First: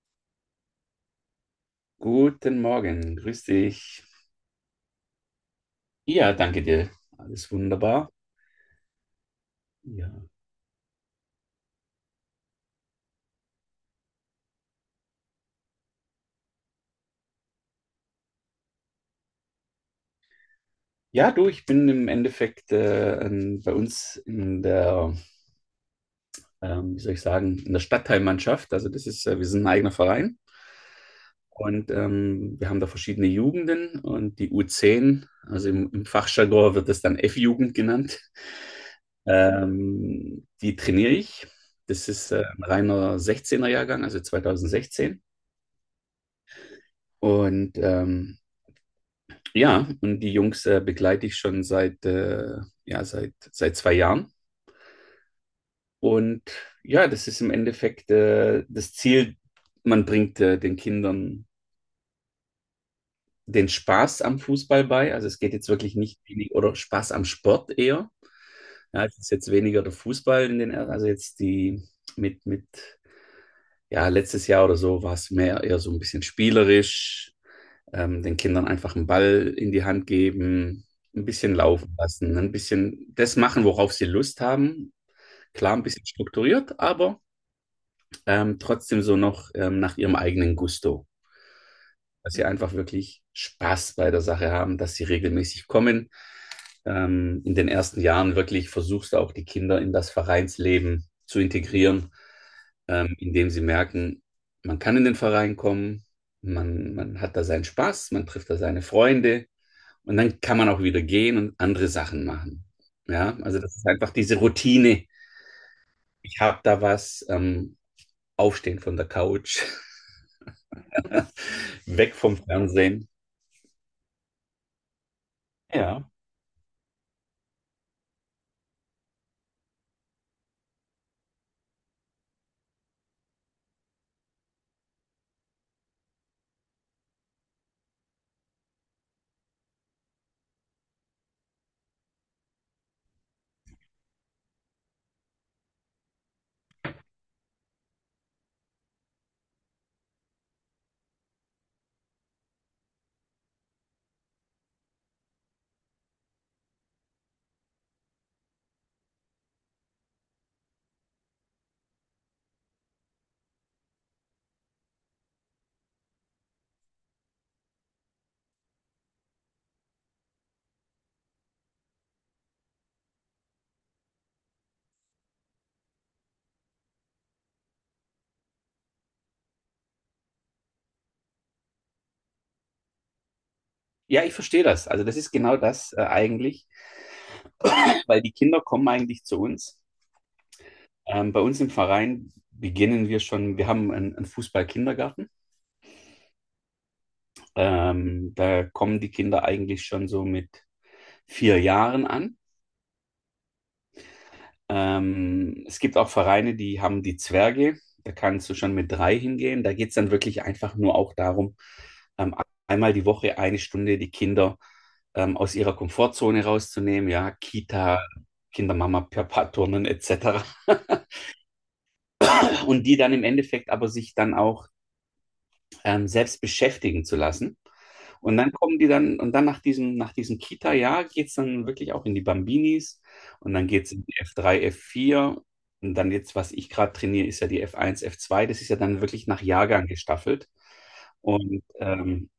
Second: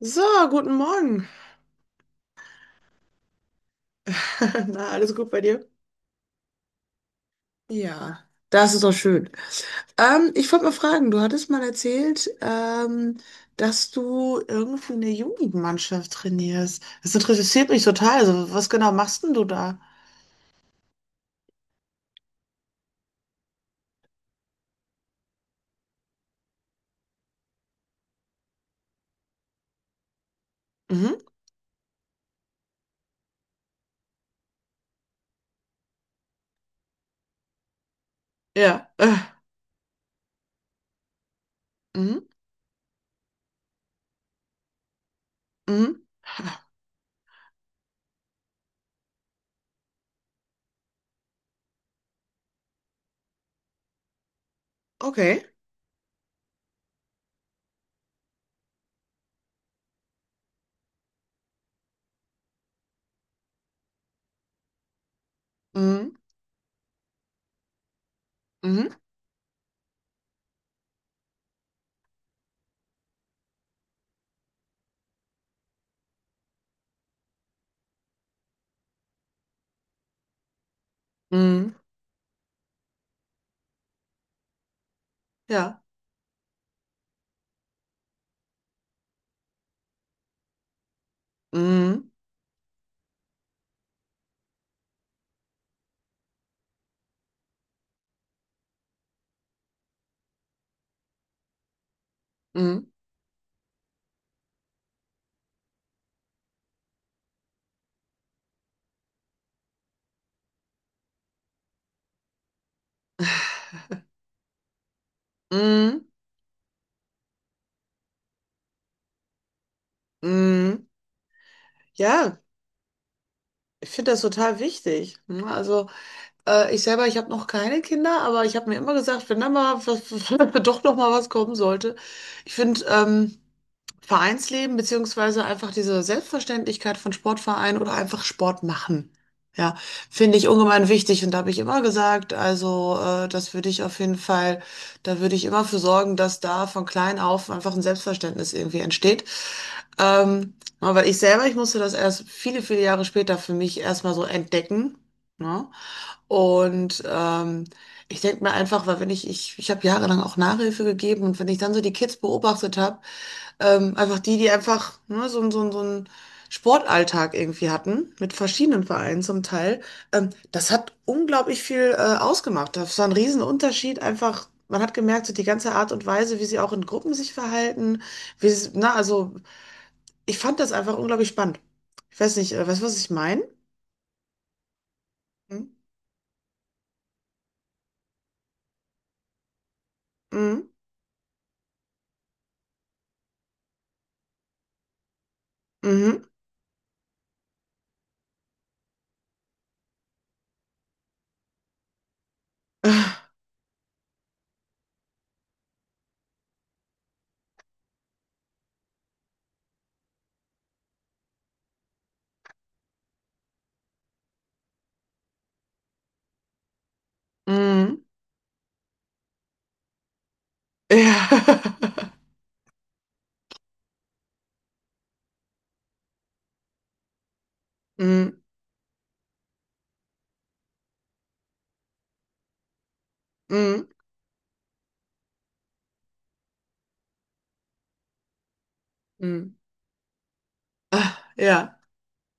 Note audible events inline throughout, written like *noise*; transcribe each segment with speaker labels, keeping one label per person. Speaker 1: So, guten Morgen.
Speaker 2: Guten Morgen, grüß dich.
Speaker 1: *laughs* Na, alles gut bei dir?
Speaker 2: Ja, danke dir. Alles wunderbar.
Speaker 1: Ja, das ist doch schön.
Speaker 2: Ja,
Speaker 1: Ich wollte mal fragen, du hattest mal erzählt, dass du irgendwie eine Jugendmannschaft trainierst. Das interessiert mich total. Also, was genau machst denn du da?
Speaker 2: ja du, ich bin im Endeffekt bei uns in der, wie soll ich sagen, in der Stadtteilmannschaft. Also das ist, wir sind ein eigener Verein
Speaker 1: Mhm.
Speaker 2: und wir haben da verschiedene Jugenden und die U10, also im Fachjargon wird das dann F-Jugend genannt,
Speaker 1: Ja.
Speaker 2: die trainiere ich. Das
Speaker 1: Mhm.
Speaker 2: ist ein reiner 16er-Jahrgang, also 2016.
Speaker 1: Mhm.
Speaker 2: Und ähm, Ja, und die Jungs begleite ich schon seit, ja, seit 2 Jahren.
Speaker 1: Okay.
Speaker 2: Und ja, das ist im Endeffekt das Ziel, man bringt den Kindern den Spaß am Fußball bei. Also es geht jetzt wirklich
Speaker 1: Mhm.
Speaker 2: nicht wenig, oder Spaß am Sport eher.
Speaker 1: Mhm.
Speaker 2: Ja, es ist jetzt weniger der Fußball in den, also jetzt die mit, mit, ja, letztes Jahr oder so war es mehr eher so ein bisschen spielerisch, den Kindern einfach einen Ball in die Hand geben, ein bisschen
Speaker 1: Mhm.
Speaker 2: laufen lassen, ein bisschen das machen, worauf sie Lust haben. Klar,
Speaker 1: Ja.
Speaker 2: ein bisschen strukturiert, aber trotzdem so noch nach ihrem eigenen Gusto.
Speaker 1: Mhm.
Speaker 2: Dass sie einfach wirklich Spaß bei der Sache haben, dass sie regelmäßig kommen. In den ersten Jahren wirklich versuchst du auch die Kinder in das Vereinsleben zu integrieren,
Speaker 1: Mhm.
Speaker 2: indem sie merken, man kann in den Verein kommen, man hat da seinen Spaß, man trifft da seine Freunde. Und dann kann man auch wieder gehen und andere Sachen machen. Ja, also das ist einfach diese Routine.
Speaker 1: Mhm.
Speaker 2: Ich habe da was, aufstehen von der Couch,
Speaker 1: Mhm.
Speaker 2: *laughs* weg vom
Speaker 1: Ja,
Speaker 2: Fernsehen.
Speaker 1: ich finde das total wichtig. Ne? Also,
Speaker 2: Ja,
Speaker 1: Ich selber, ich habe noch keine Kinder, aber ich habe mir immer gesagt, wenn da mal was, *laughs* doch noch mal was kommen sollte. Ich finde Vereinsleben beziehungsweise einfach diese Selbstverständlichkeit von Sportvereinen oder einfach Sport machen. Ja, finde ich ungemein wichtig und da habe ich immer gesagt, also das würde ich auf jeden Fall, da würde ich immer für sorgen, dass da von klein auf einfach ein Selbstverständnis irgendwie entsteht. Ähm, aber ich selber, ich musste das erst viele, viele Jahre später für mich erstmal so entdecken. Ne? Und ich denke mir einfach, weil wenn ich habe jahrelang auch Nachhilfe gegeben und wenn ich dann so die Kids beobachtet habe, einfach die einfach ne, so einen Sportalltag irgendwie hatten, mit verschiedenen Vereinen zum Teil, das hat unglaublich viel ausgemacht. Das war ein Riesenunterschied, einfach, man hat gemerkt, so die ganze Art und Weise, wie sie auch in Gruppen sich verhalten, wie sie, na, also ich fand das einfach unglaublich spannend. Ich weiß nicht, weißt du, was ich meine?
Speaker 2: ja, ich verstehe das. Also das ist genau
Speaker 1: Hm?
Speaker 2: das, eigentlich, weil die Kinder kommen eigentlich zu uns.
Speaker 1: Mhm.
Speaker 2: Bei uns im Verein beginnen wir schon, wir haben einen Fußball-Kindergarten.
Speaker 1: Mhm.
Speaker 2: Da kommen die Kinder eigentlich schon so mit 4 Jahren an.
Speaker 1: *laughs*
Speaker 2: Es gibt auch Vereine, die haben die Zwerge. Da kannst du schon mit 3 hingehen. Da geht es dann wirklich einfach nur auch darum, ähm, einmal die Woche eine Stunde die Kinder aus ihrer Komfortzone rauszunehmen. Ja,
Speaker 1: Mhm.
Speaker 2: Kita, Kindermama, Papa, Turnen etc. *laughs*
Speaker 1: Ja. *laughs*
Speaker 2: Und die dann im Endeffekt aber sich dann auch selbst beschäftigen zu lassen. Und
Speaker 1: Mhm.
Speaker 2: dann kommen die dann, und dann nach diesem Kita-Jahr geht es dann wirklich auch in die Bambinis und dann
Speaker 1: Mhm.
Speaker 2: geht es in die F3, F4 und dann jetzt, was ich gerade trainiere, ist ja die F1, F2. Das ist ja dann wirklich nach
Speaker 1: Mhm.
Speaker 2: Jahrgang gestaffelt.
Speaker 1: Ah,
Speaker 2: Und
Speaker 1: ja.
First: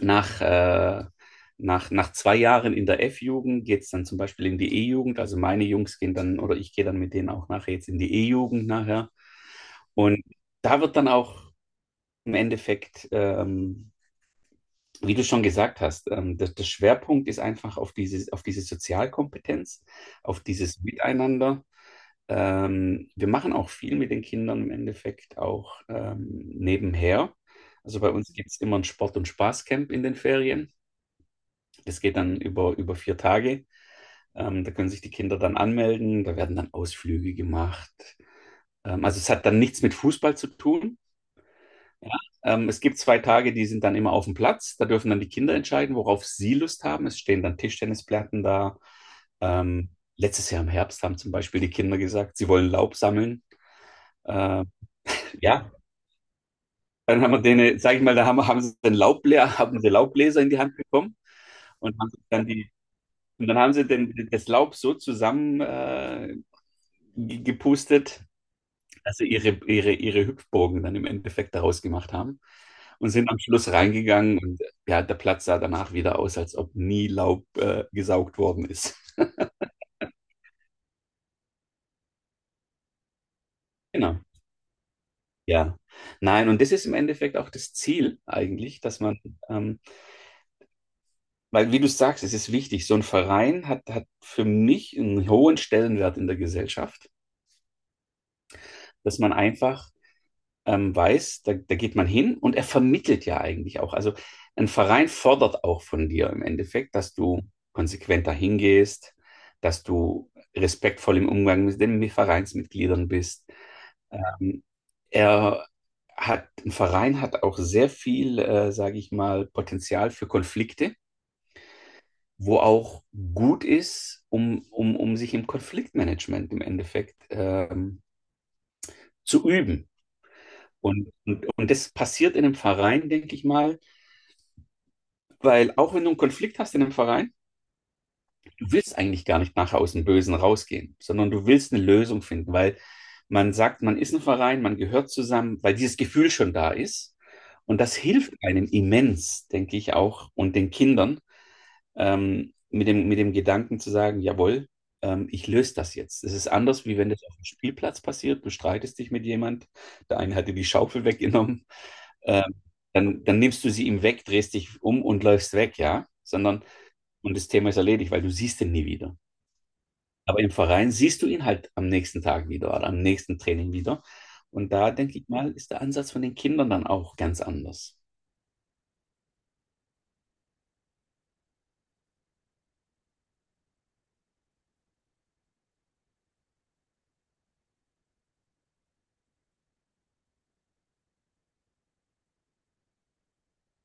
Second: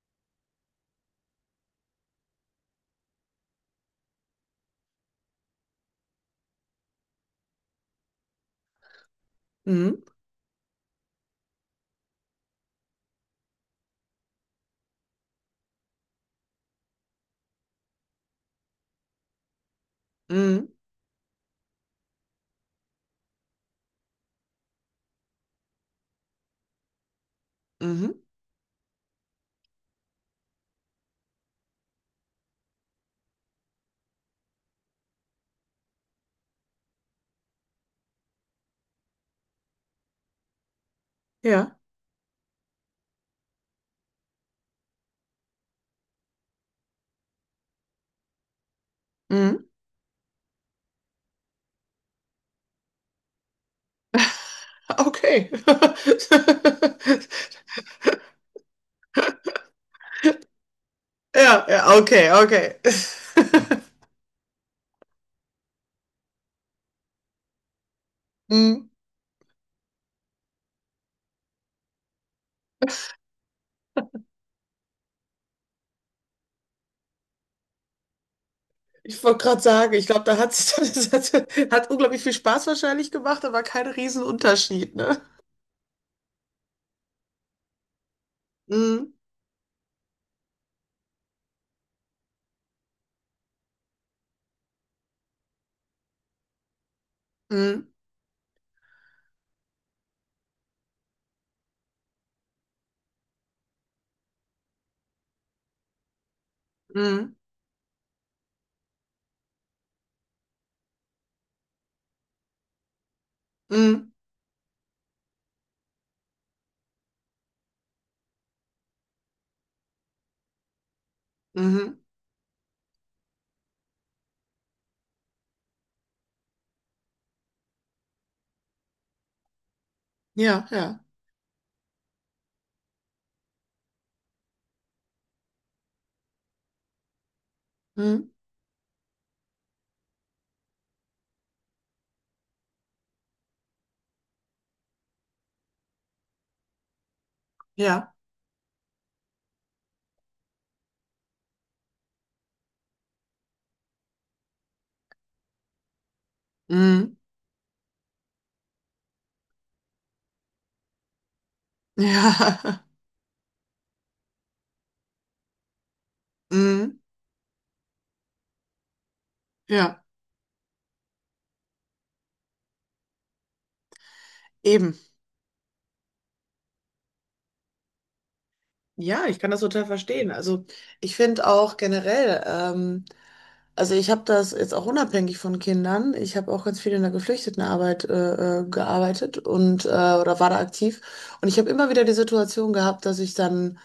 Speaker 2: nach, äh, nach zwei Jahren in der F-Jugend geht es dann zum Beispiel in die E-Jugend. Also meine Jungs gehen dann, oder ich gehe dann mit denen auch nachher jetzt in die E-Jugend nachher.
Speaker 1: Mhm.
Speaker 2: Und da wird dann auch im Endeffekt wie du schon gesagt hast, der Schwerpunkt ist einfach auf diese Sozialkompetenz, auf
Speaker 1: Mhm.
Speaker 2: dieses Miteinander. Wir machen auch viel mit den Kindern im Endeffekt auch nebenher. Also bei
Speaker 1: Mhm.
Speaker 2: uns gibt es immer ein Sport- und Spaßcamp in den Ferien. Das geht dann über 4 Tage. Da können sich die Kinder dann anmelden, da werden dann Ausflüge gemacht. Also es hat dann nichts mit Fußball zu tun.
Speaker 1: Ja.
Speaker 2: Ja, es gibt 2 Tage, die sind dann immer auf dem Platz. Da dürfen dann die Kinder entscheiden, worauf sie Lust haben. Es stehen dann Tischtennisplatten da.
Speaker 1: Mhm.
Speaker 2: Ähm, letztes Jahr im Herbst haben zum Beispiel die Kinder gesagt, sie wollen Laub sammeln. Äh,
Speaker 1: Okay.
Speaker 2: ja, dann haben wir
Speaker 1: *laughs*
Speaker 2: denen, sag ich mal, da haben sie den Laubbläser, *laughs* haben sie Laubbläser in die Hand bekommen
Speaker 1: Ja,
Speaker 2: und
Speaker 1: ja,
Speaker 2: haben
Speaker 1: okay,
Speaker 2: dann die,
Speaker 1: okay.
Speaker 2: und dann haben sie den, das Laub so zusammen gepustet,
Speaker 1: Mhm.
Speaker 2: also ihre Hüpfburgen dann im Endeffekt daraus gemacht haben und sind am Schluss reingegangen und ja, der Platz sah danach wieder aus, als ob nie Laub gesaugt worden ist.
Speaker 1: Ich
Speaker 2: *laughs*
Speaker 1: wollte gerade sagen, ich glaube, da hat sich *laughs* das hat, hat unglaublich viel Spaß wahrscheinlich gemacht, aber kein
Speaker 2: Genau.
Speaker 1: Riesenunterschied, ne?
Speaker 2: Ja, nein, und das ist im Endeffekt auch das Ziel eigentlich, dass
Speaker 1: Mhm.
Speaker 2: man, ähm, weil wie du sagst, es ist wichtig, so ein Verein hat für mich einen hohen Stellenwert in der Gesellschaft,
Speaker 1: Mhm.
Speaker 2: dass man einfach weiß, da geht man hin und er vermittelt ja eigentlich auch. Also ein Verein fordert auch von dir im Endeffekt, dass
Speaker 1: Mhm.
Speaker 2: du konsequent dahin gehst, dass du respektvoll im Umgang mit den Vereinsmitgliedern bist.
Speaker 1: Mhm.
Speaker 2: Ähm, er ein Verein hat auch sehr viel, sage ich mal, Potenzial für Konflikte,
Speaker 1: Mhm.
Speaker 2: wo auch gut ist, um sich im Konfliktmanagement im Endeffekt zu üben.
Speaker 1: Ja, ja.
Speaker 2: Und das passiert in einem Verein, denke ich mal, weil auch wenn du einen Konflikt hast in einem Verein,
Speaker 1: Mhm.
Speaker 2: du willst eigentlich gar nicht nachher aus dem Bösen rausgehen, sondern du willst eine Lösung finden, weil man sagt, man ist ein Verein, man gehört zusammen, weil dieses Gefühl schon da ist. Und das
Speaker 1: Ja.
Speaker 2: hilft einem immens, denke ich auch, und den Kindern mit dem Gedanken zu sagen, jawohl, ich löse das jetzt. Es ist anders, wie wenn
Speaker 1: Mhm.
Speaker 2: das auf dem Spielplatz passiert. Du streitest dich mit jemand, der eine hat dir die Schaufel weggenommen, ähm,
Speaker 1: Ja. *laughs*
Speaker 2: dann nimmst du sie ihm weg, drehst dich um und läufst weg, ja. Sondern
Speaker 1: Mhm.
Speaker 2: und das Thema ist erledigt, weil du siehst ihn nie wieder.
Speaker 1: Ja.
Speaker 2: Aber im Verein siehst du ihn halt am nächsten Tag wieder oder am nächsten Training wieder. Und da
Speaker 1: Eben.
Speaker 2: denke ich mal, ist der Ansatz von den Kindern dann auch ganz anders.
Speaker 1: Ja, ich kann das total verstehen. Also ich finde auch generell, also ich habe das jetzt auch unabhängig von Kindern. Ich habe auch ganz viel in der Geflüchtetenarbeit gearbeitet und oder war da aktiv. Und ich habe immer wieder die Situation gehabt, dass ich dann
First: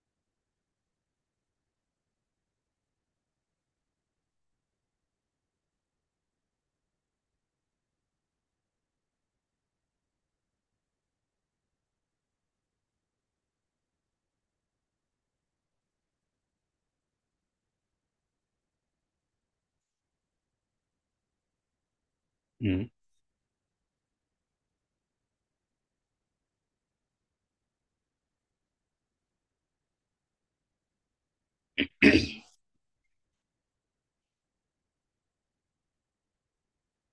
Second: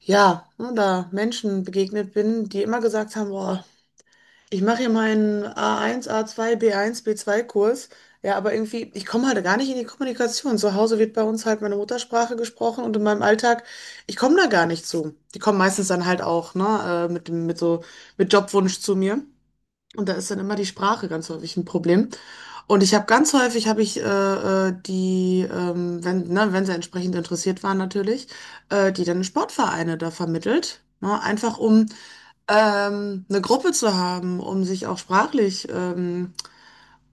Speaker 1: ja ne, da Menschen begegnet bin, die immer gesagt haben, boah, ich mache hier meinen A1, A2, B1, B2-Kurs. Ja, aber irgendwie, ich komme halt gar nicht in die Kommunikation. Zu Hause wird bei uns halt meine Muttersprache gesprochen und in meinem Alltag, ich komme da gar nicht zu. Die kommen meistens dann halt auch, ne, mit dem, mit so, mit Jobwunsch zu mir. Und da ist dann immer die Sprache ganz häufig ein Problem. Und
Speaker 2: Mhm.
Speaker 1: ich habe ganz häufig, habe ich die, wenn, ne, wenn sie entsprechend interessiert waren natürlich, die dann Sportvereine da vermittelt. Ne, einfach um eine Gruppe zu haben, um sich auch sprachlich ähm,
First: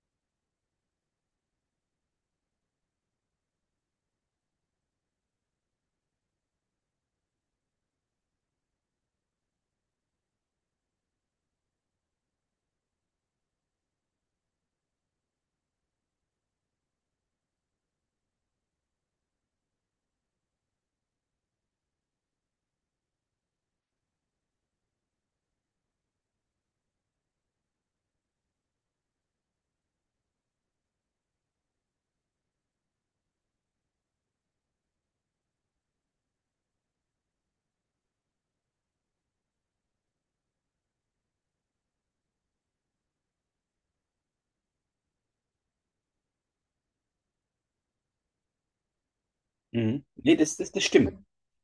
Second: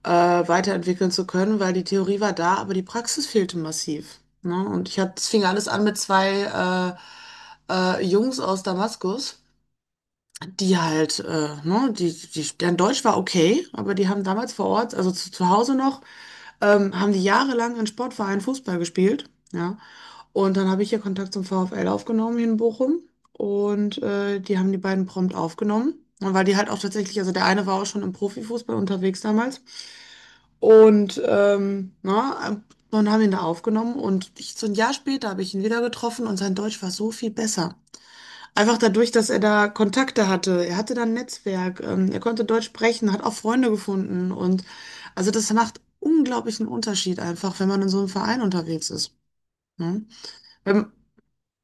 Speaker 1: äh, weiterentwickeln zu können, weil die Theorie war da, aber die Praxis fehlte massiv. Ne? Und ich hatte, es fing alles an mit zwei Jungs aus Damaskus, die halt, ne, deren Deutsch war okay, aber die haben damals vor Ort, also zu Hause noch, haben die jahrelang in Sportvereinen Fußball gespielt. Ja? Und dann habe ich hier Kontakt zum VfL aufgenommen hier in Bochum. Und die haben die beiden prompt aufgenommen. Und weil die halt auch tatsächlich, also der eine war auch schon im Profifußball unterwegs damals. Und na, dann haben ihn da aufgenommen. Und ich, so ein Jahr später habe ich ihn wieder getroffen und sein Deutsch war so viel besser. Einfach dadurch, dass er da Kontakte hatte. Er hatte da ein Netzwerk. Er konnte Deutsch sprechen, hat auch Freunde gefunden. Und also das macht unglaublichen Unterschied einfach, wenn man in so einem Verein unterwegs ist.
Speaker 2: Mhm.
Speaker 1: Ne?
Speaker 2: Nee, das
Speaker 1: Wenn,
Speaker 2: stimmt.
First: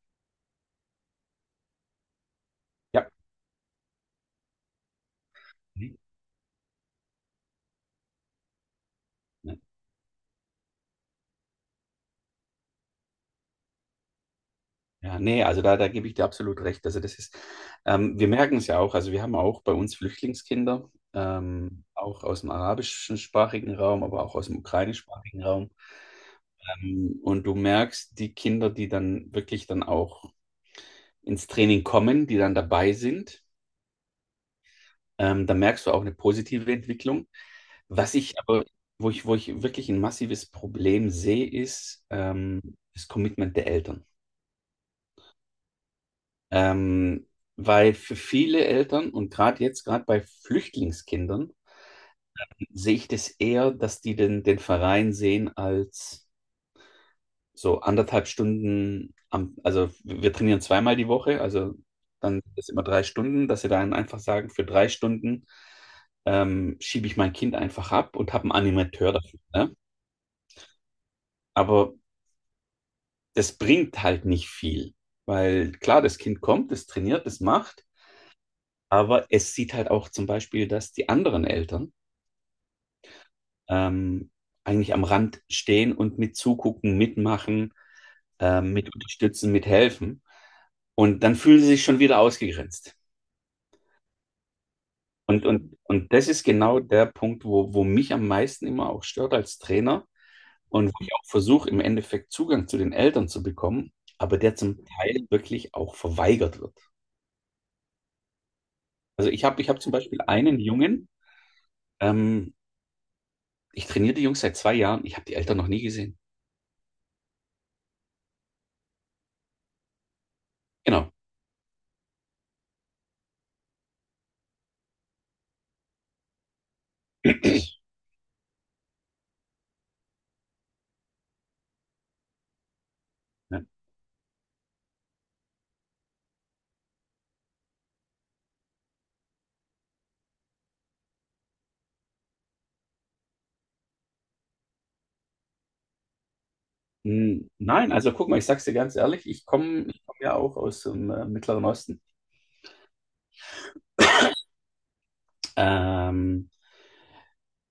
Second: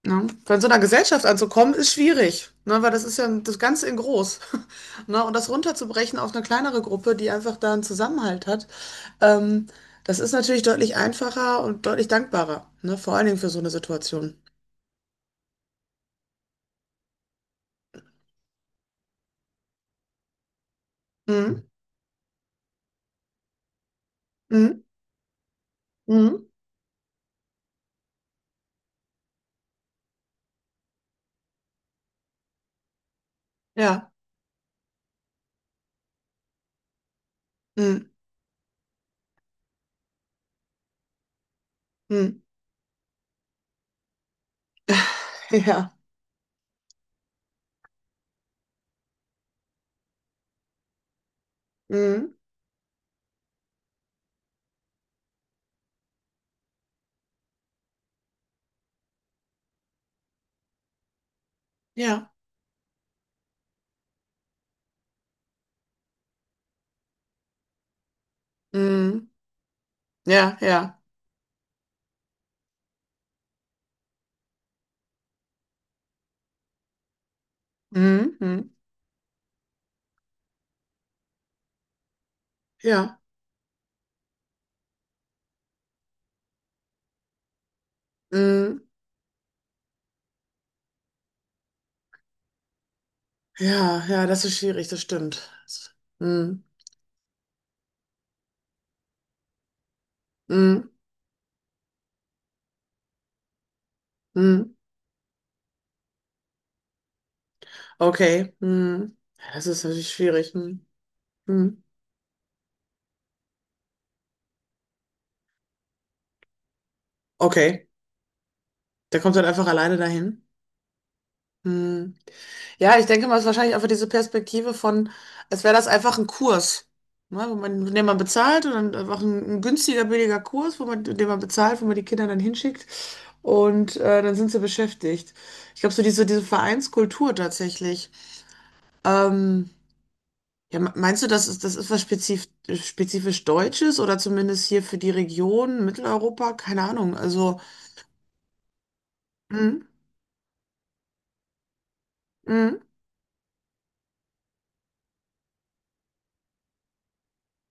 Speaker 1: ne? Von so einer Gesellschaft anzukommen, ist schwierig, ne? Weil das
Speaker 2: Ja.
Speaker 1: ist ja das Ganze in groß. *laughs* Ne? Und das
Speaker 2: Mhm.
Speaker 1: runterzubrechen auf eine kleinere Gruppe, die einfach da einen Zusammenhalt hat, ähm, das ist natürlich deutlich einfacher und deutlich dankbarer, ne? Vor allen Dingen für so eine Situation.
Speaker 2: Ja, nee, also da gebe ich dir absolut recht. Also wir merken es ja auch, also wir haben auch bei uns Flüchtlingskinder,
Speaker 1: Mhm.
Speaker 2: auch aus dem arabischsprachigen Raum, aber auch aus dem
Speaker 1: Mhm.
Speaker 2: ukrainischsprachigen Raum.
Speaker 1: Mhm.
Speaker 2: Und du merkst die Kinder, die dann wirklich dann auch ins Training kommen, die dann dabei sind.
Speaker 1: Ja.
Speaker 2: Da merkst du auch eine positive Entwicklung.
Speaker 1: Mhm.
Speaker 2: Was ich aber, wo ich wirklich ein massives Problem sehe, ist
Speaker 1: Mhm.
Speaker 2: das Commitment der Eltern.
Speaker 1: *laughs* Ja.
Speaker 2: Ähm, weil für viele Eltern und gerade jetzt, gerade bei Flüchtlingskindern,
Speaker 1: Mhm.
Speaker 2: sehe ich das eher, dass die den Verein sehen als so anderthalb Stunden am, also wir trainieren zweimal die Woche, also
Speaker 1: Ja.
Speaker 2: dann ist immer 3 Stunden, dass sie dann einfach sagen, für 3 Stunden schiebe ich mein Kind einfach ab und habe einen Animateur
Speaker 1: Mhm.
Speaker 2: dafür. Ne?
Speaker 1: Ja, ja.
Speaker 2: Aber das bringt halt nicht viel, weil klar, das Kind kommt, es trainiert, es macht,
Speaker 1: Mhm. Mhm.
Speaker 2: aber es sieht halt auch zum Beispiel, dass die anderen Eltern
Speaker 1: Ja.
Speaker 2: ähm, eigentlich am Rand stehen und mit zugucken, mitmachen,
Speaker 1: Mhm.
Speaker 2: mit unterstützen, mithelfen. Und dann fühlen sie sich schon wieder ausgegrenzt.
Speaker 1: Ja, ja, das ist schwierig, das
Speaker 2: Und,
Speaker 1: stimmt.
Speaker 2: und,
Speaker 1: Das-
Speaker 2: und das ist
Speaker 1: Mhm.
Speaker 2: genau der Punkt, wo mich am meisten immer auch stört als Trainer und
Speaker 1: Mhm.
Speaker 2: wo ich auch versuche, im Endeffekt Zugang zu den Eltern zu bekommen, aber der
Speaker 1: Mhm.
Speaker 2: zum Teil wirklich auch verweigert wird.
Speaker 1: Okay. Hm.
Speaker 2: Also ich
Speaker 1: Ja,
Speaker 2: habe
Speaker 1: das
Speaker 2: ich hab
Speaker 1: ist
Speaker 2: zum
Speaker 1: natürlich
Speaker 2: Beispiel
Speaker 1: schwierig.
Speaker 2: einen
Speaker 1: Hm.
Speaker 2: Jungen,
Speaker 1: Hm.
Speaker 2: ähm, ich trainiere die Jungs seit 2 Jahren, ich habe die Eltern noch nie gesehen.
Speaker 1: Okay. Der kommt dann einfach alleine dahin.
Speaker 2: Genau.
Speaker 1: Hm. Ja, ich denke mal, es ist wahrscheinlich einfach diese Perspektive von, als wäre das einfach ein Kurs, ne, wo man, den man bezahlt und dann einfach ein günstiger, billiger Kurs, wo man, den man bezahlt, wo man die Kinder dann hinschickt
Speaker 2: Ja.
Speaker 1: und dann sind sie beschäftigt. Ich glaube, so diese, diese Vereinskultur tatsächlich. Ähm, Ja, meinst du, das ist was spezifisch Deutsches oder zumindest hier für die Region Mitteleuropa? Keine Ahnung. Also,
Speaker 2: Nein, also guck mal, ich sag's dir ganz ehrlich, ich komme
Speaker 1: mhm,
Speaker 2: ich komm ja auch aus dem Mittleren Osten.
Speaker 1: mhm,
Speaker 2: Ähm,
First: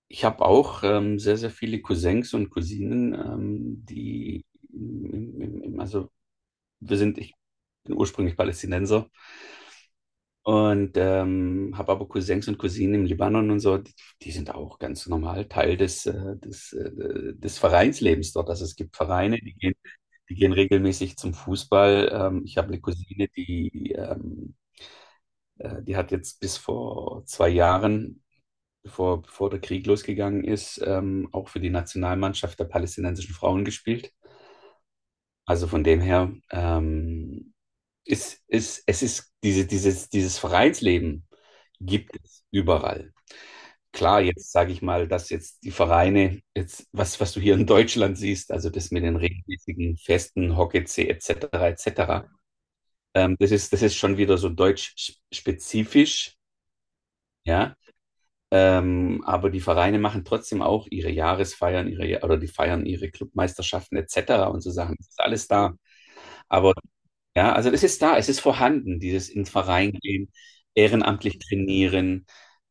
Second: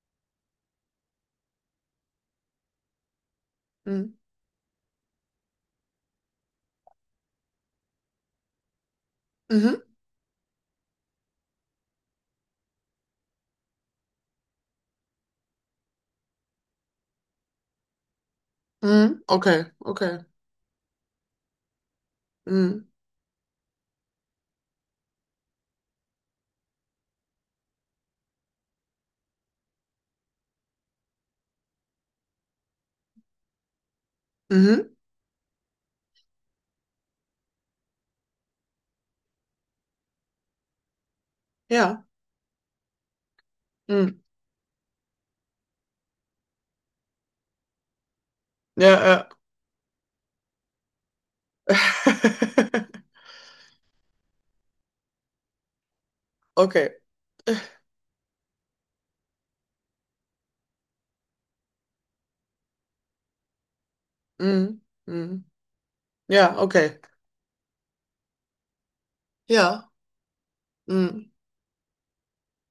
Speaker 2: Ich habe auch sehr, sehr viele Cousins und Cousinen,
Speaker 1: mhm,
Speaker 2: die, im, im, im- also wir sind, ich bin ursprünglich Palästinenser
Speaker 1: mhm,
Speaker 2: und habe aber Cousins und Cousinen im Libanon und so, die sind auch ganz normal Teil des Vereinslebens dort. Also es gibt
Speaker 1: mhm,
Speaker 2: Vereine, die
Speaker 1: okay,
Speaker 2: gehen,
Speaker 1: okay,
Speaker 2: die gehen regelmäßig zum Fußball. Ich habe eine
Speaker 1: mhm,
Speaker 2: Cousine, die hat jetzt bis vor 2 Jahren bevor der Krieg losgegangen ist, auch für die Nationalmannschaft der palästinensischen Frauen gespielt.
Speaker 1: mhm,
Speaker 2: Also von dem her es ist dieses Vereinsleben
Speaker 1: ja,
Speaker 2: gibt es überall.
Speaker 1: mhm,
Speaker 2: Klar, jetzt sage ich mal, dass jetzt die Vereine, jetzt, was du hier in Deutschland siehst, also
Speaker 1: ja,
Speaker 2: das mit den
Speaker 1: ja,
Speaker 2: regelmäßigen Festen, Hockey-C etc. etc.,
Speaker 1: *laughs*
Speaker 2: das ist schon wieder so deutsch-spezifisch,
Speaker 1: okay,
Speaker 2: ja. Aber die Vereine machen trotzdem auch ihre Jahresfeiern, oder die feiern ihre Clubmeisterschaften etc. und so
Speaker 1: mhm,
Speaker 2: Sachen. Das ist
Speaker 1: mhm,
Speaker 2: alles da.
Speaker 1: ja,
Speaker 2: Aber
Speaker 1: okay,
Speaker 2: ja, also das ist da, es ist vorhanden, dieses in den
Speaker 1: ja,
Speaker 2: Verein gehen,
Speaker 1: mhm,
Speaker 2: ehrenamtlich trainieren,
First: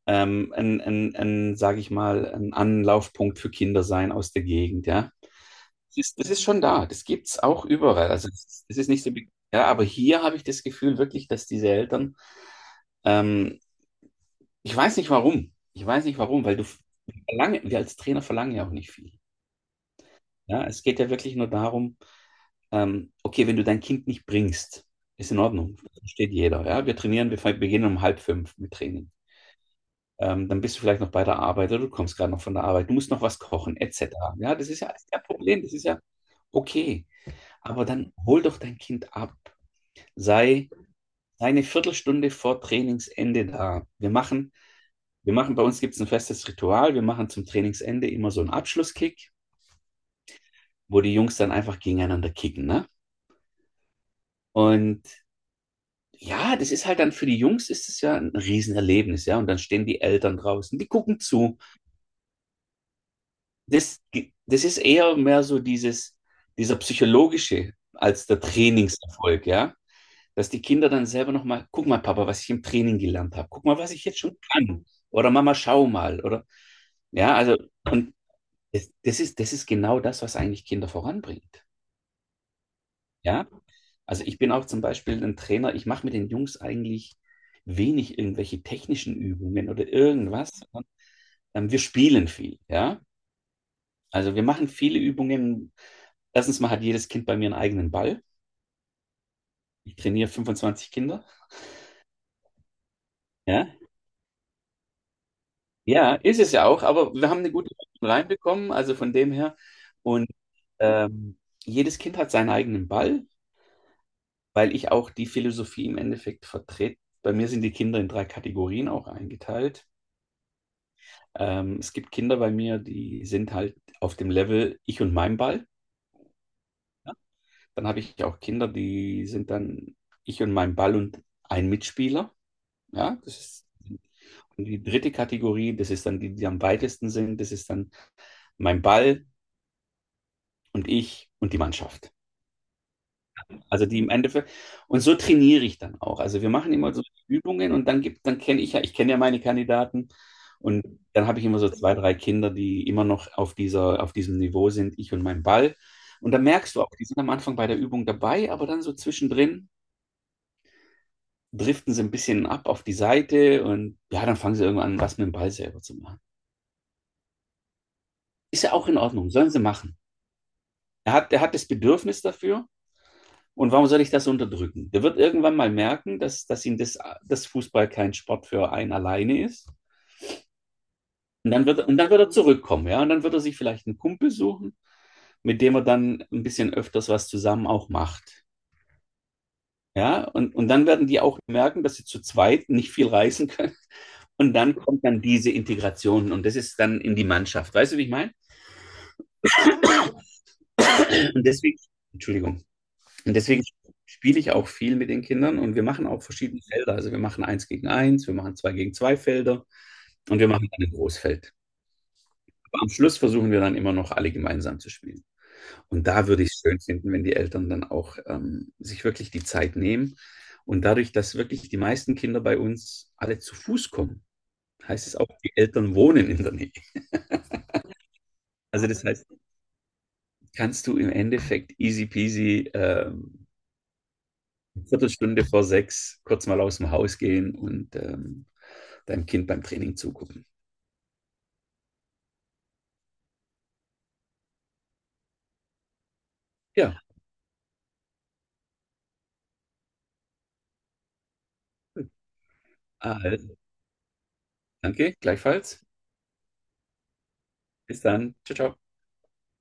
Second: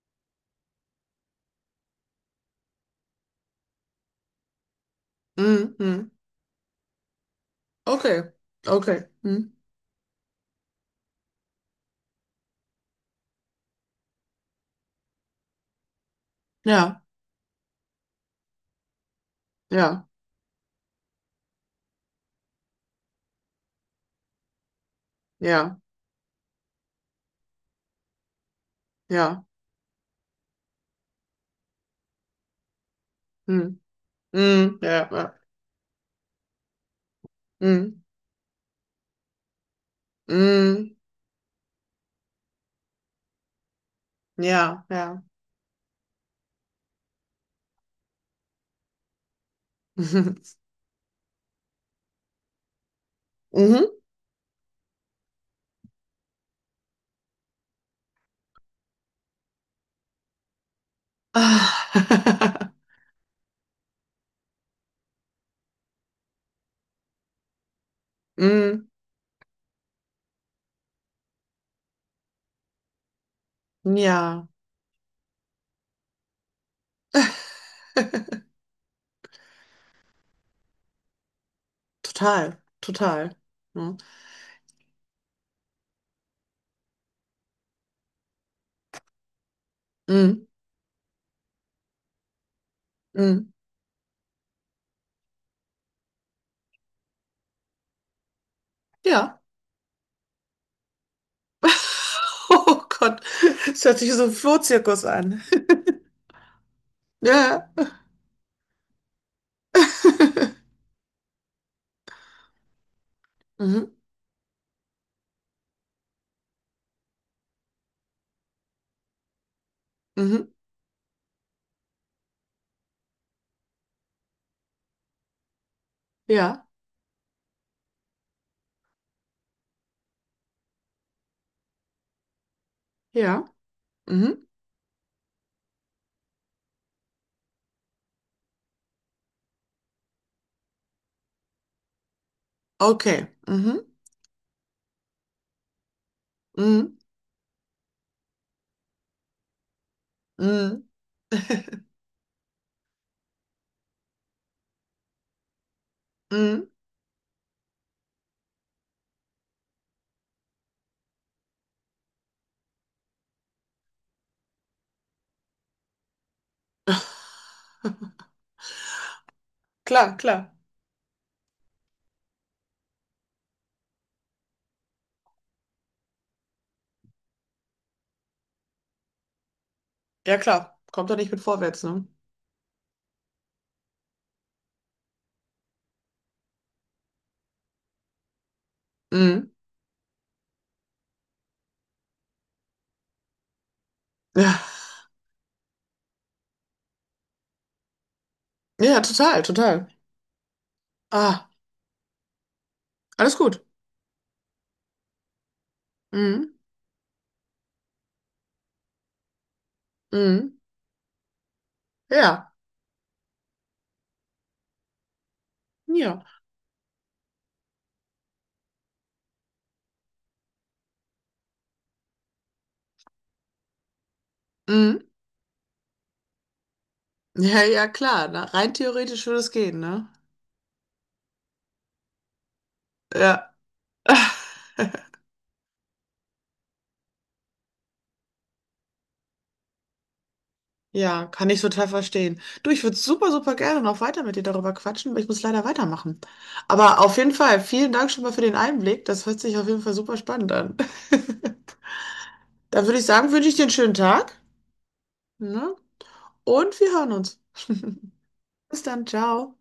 Speaker 2: ein sage ich mal, ein Anlaufpunkt für Kinder sein aus der Gegend, ja.
Speaker 1: mhm,
Speaker 2: Das
Speaker 1: mhm,
Speaker 2: ist, das ist schon da, das gibt's auch überall.
Speaker 1: okay,
Speaker 2: Also es ist nicht
Speaker 1: okay,
Speaker 2: so,
Speaker 1: mhm,
Speaker 2: ja, aber hier habe ich das Gefühl wirklich, dass diese Eltern ähm, ich weiß nicht warum. Ich weiß nicht warum,
Speaker 1: ja,
Speaker 2: wir als Trainer verlangen ja auch nicht viel.
Speaker 1: ja,
Speaker 2: Ja, es geht ja wirklich nur darum, okay, wenn du dein Kind nicht bringst, ist in
Speaker 1: ja,
Speaker 2: Ordnung. Das versteht jeder. Ja, wir trainieren, wir beginnen um halb fünf mit Training.
Speaker 1: ja,
Speaker 2: Dann bist du vielleicht noch bei der Arbeit oder du kommst gerade noch von der Arbeit, du musst noch was kochen,
Speaker 1: mhm,
Speaker 2: etc. Ja, das
Speaker 1: mhm,
Speaker 2: ist ja alles
Speaker 1: ja,
Speaker 2: kein
Speaker 1: ja,
Speaker 2: Problem, das ist ja okay. Aber
Speaker 1: mhm,
Speaker 2: dann hol doch dein Kind ab. Sei,
Speaker 1: mhm,
Speaker 2: sei eine Viertelstunde vor Trainingsende da. Wir machen
Speaker 1: ja, ja.
Speaker 2: Wir machen, bei uns gibt es ein festes Ritual. Wir machen zum Trainingsende immer so einen Abschlusskick,
Speaker 1: *laughs*
Speaker 2: wo die Jungs dann einfach gegeneinander kicken, ne?
Speaker 1: Mhm.
Speaker 2: Und ja, das ist halt dann für die Jungs ist es ja ein Riesenerlebnis, ja. Und dann stehen die Eltern draußen, die gucken zu.
Speaker 1: Ah.
Speaker 2: Das, das ist eher mehr so dieser psychologische als der
Speaker 1: *laughs* Mm,
Speaker 2: Trainingserfolg, ja. Dass die Kinder dann selber nochmal, guck mal, Papa, was ich im Training gelernt habe. Guck mal, was ich jetzt schon
Speaker 1: ja,
Speaker 2: kann. Oder Mama, schau mal. Oder ja, also. Und Das, das ist, das ist genau das, was eigentlich Kinder voranbringt.
Speaker 1: total, total.
Speaker 2: Ja,
Speaker 1: Ja.
Speaker 2: also ich bin auch zum Beispiel ein Trainer, ich mache mit den Jungs eigentlich wenig irgendwelche technischen Übungen oder
Speaker 1: Mm,
Speaker 2: irgendwas, sondern wir spielen viel, ja.
Speaker 1: mm.
Speaker 2: Also wir machen viele Übungen. Erstens mal hat jedes Kind bei mir einen eigenen Ball.
Speaker 1: Ja. *laughs*
Speaker 2: Ich trainiere 25 Kinder.
Speaker 1: Oh Gott,
Speaker 2: Ja,
Speaker 1: es hört sich so ein Flohzirkus an. *laughs*
Speaker 2: ja, ist es ja auch, aber wir haben eine
Speaker 1: Ja.
Speaker 2: gute Mischung reinbekommen, also von dem her. Und
Speaker 1: *laughs*
Speaker 2: ähm, jedes Kind hat seinen eigenen Ball,
Speaker 1: Mhm.
Speaker 2: weil ich auch die Philosophie im Endeffekt vertrete. Bei mir sind die Kinder in drei Kategorien auch eingeteilt.
Speaker 1: Mhm.
Speaker 2: Es gibt Kinder bei mir, die sind halt auf dem Level ich und mein Ball.
Speaker 1: Ja,
Speaker 2: Ja? Dann habe ich auch Kinder, die sind dann ich und mein Ball und ein Mitspieler. Ja, das
Speaker 1: ja.
Speaker 2: ist
Speaker 1: Mhm.
Speaker 2: die dritte Kategorie, das ist dann die, die am weitesten sind, das ist dann mein Ball und ich und die Mannschaft.
Speaker 1: Okay. Mhm.
Speaker 2: Also die im Endeffekt, und so trainiere ich dann auch. Also wir machen immer
Speaker 1: Mhm.
Speaker 2: so Übungen und dann gibt, dann kenne ich ja, ich kenne ja meine Kandidaten
Speaker 1: Mhm.
Speaker 2: und dann habe ich immer so zwei, drei Kinder, die immer noch auf diesem Niveau sind, ich und mein Ball. Und da
Speaker 1: Mhm.
Speaker 2: merkst du auch, die sind am Anfang bei der Übung dabei, aber dann so zwischendrin driften sie ein bisschen ab auf die Seite und ja, dann fangen sie irgendwann an, was mit dem Ball selber zu machen. Ist ja auch in Ordnung, sollen sie machen.
Speaker 1: Klar, klar.
Speaker 2: Er hat das Bedürfnis dafür. Und warum soll ich das unterdrücken? Der wird irgendwann mal merken, dass Fußball kein Sport für einen alleine ist.
Speaker 1: Ja, klar. Kommt doch nicht mit
Speaker 2: Und dann
Speaker 1: vorwärts,
Speaker 2: wird, und
Speaker 1: ne?
Speaker 2: dann wird er zurückkommen, ja. Und dann wird er sich vielleicht einen Kumpel suchen, mit dem er dann ein bisschen öfters was zusammen auch macht.
Speaker 1: Mhm.
Speaker 2: Ja, und dann werden die auch merken, dass sie zu zweit nicht viel reißen können. Und
Speaker 1: Ja.
Speaker 2: dann kommt dann diese Integration und das ist dann in die Mannschaft. Weißt du, wie ich meine?
Speaker 1: Ja, total, total.
Speaker 2: Und
Speaker 1: Ah,
Speaker 2: deswegen, Entschuldigung, und
Speaker 1: alles
Speaker 2: deswegen
Speaker 1: gut.
Speaker 2: spiele ich auch viel mit den Kindern, und wir machen auch
Speaker 1: Mhm.
Speaker 2: verschiedene Felder. Also wir machen eins gegen eins, wir machen zwei gegen zwei Felder. Und wir
Speaker 1: Mhm.
Speaker 2: machen dann ein Großfeld.
Speaker 1: Ja,
Speaker 2: Aber am Schluss versuchen wir dann immer noch alle gemeinsam zu spielen. Und
Speaker 1: ja.
Speaker 2: da würde ich es schön finden, wenn die Eltern dann auch sich wirklich die Zeit nehmen. Und dadurch, dass wirklich die meisten Kinder bei uns alle zu Fuß kommen,
Speaker 1: Mhm.
Speaker 2: heißt es auch, die Eltern wohnen in der Nähe.
Speaker 1: Ja, ja, klar. Na, rein
Speaker 2: Also das
Speaker 1: theoretisch
Speaker 2: heißt,
Speaker 1: würde es gehen, ne?
Speaker 2: kannst du im Endeffekt easy peasy
Speaker 1: Ja.
Speaker 2: eine Viertelstunde vor sechs kurz mal aus dem Haus gehen und deinem Kind beim Training zugucken.
Speaker 1: Ja, kann ich total verstehen. Du, ich würde super, super gerne noch weiter mit dir darüber quatschen, aber ich muss leider weitermachen. Aber
Speaker 2: Ja,
Speaker 1: auf jeden Fall, vielen Dank schon mal für den Einblick. Das hört sich auf jeden Fall super spannend an. *laughs* Dann würde ich sagen, wünsche ich
Speaker 2: also,
Speaker 1: dir einen schönen Tag,
Speaker 2: danke,
Speaker 1: ne?
Speaker 2: gleichfalls.
Speaker 1: Und wir hören uns.
Speaker 2: Bis
Speaker 1: *laughs*
Speaker 2: dann. Ciao, ciao.
Speaker 1: Bis dann, ciao.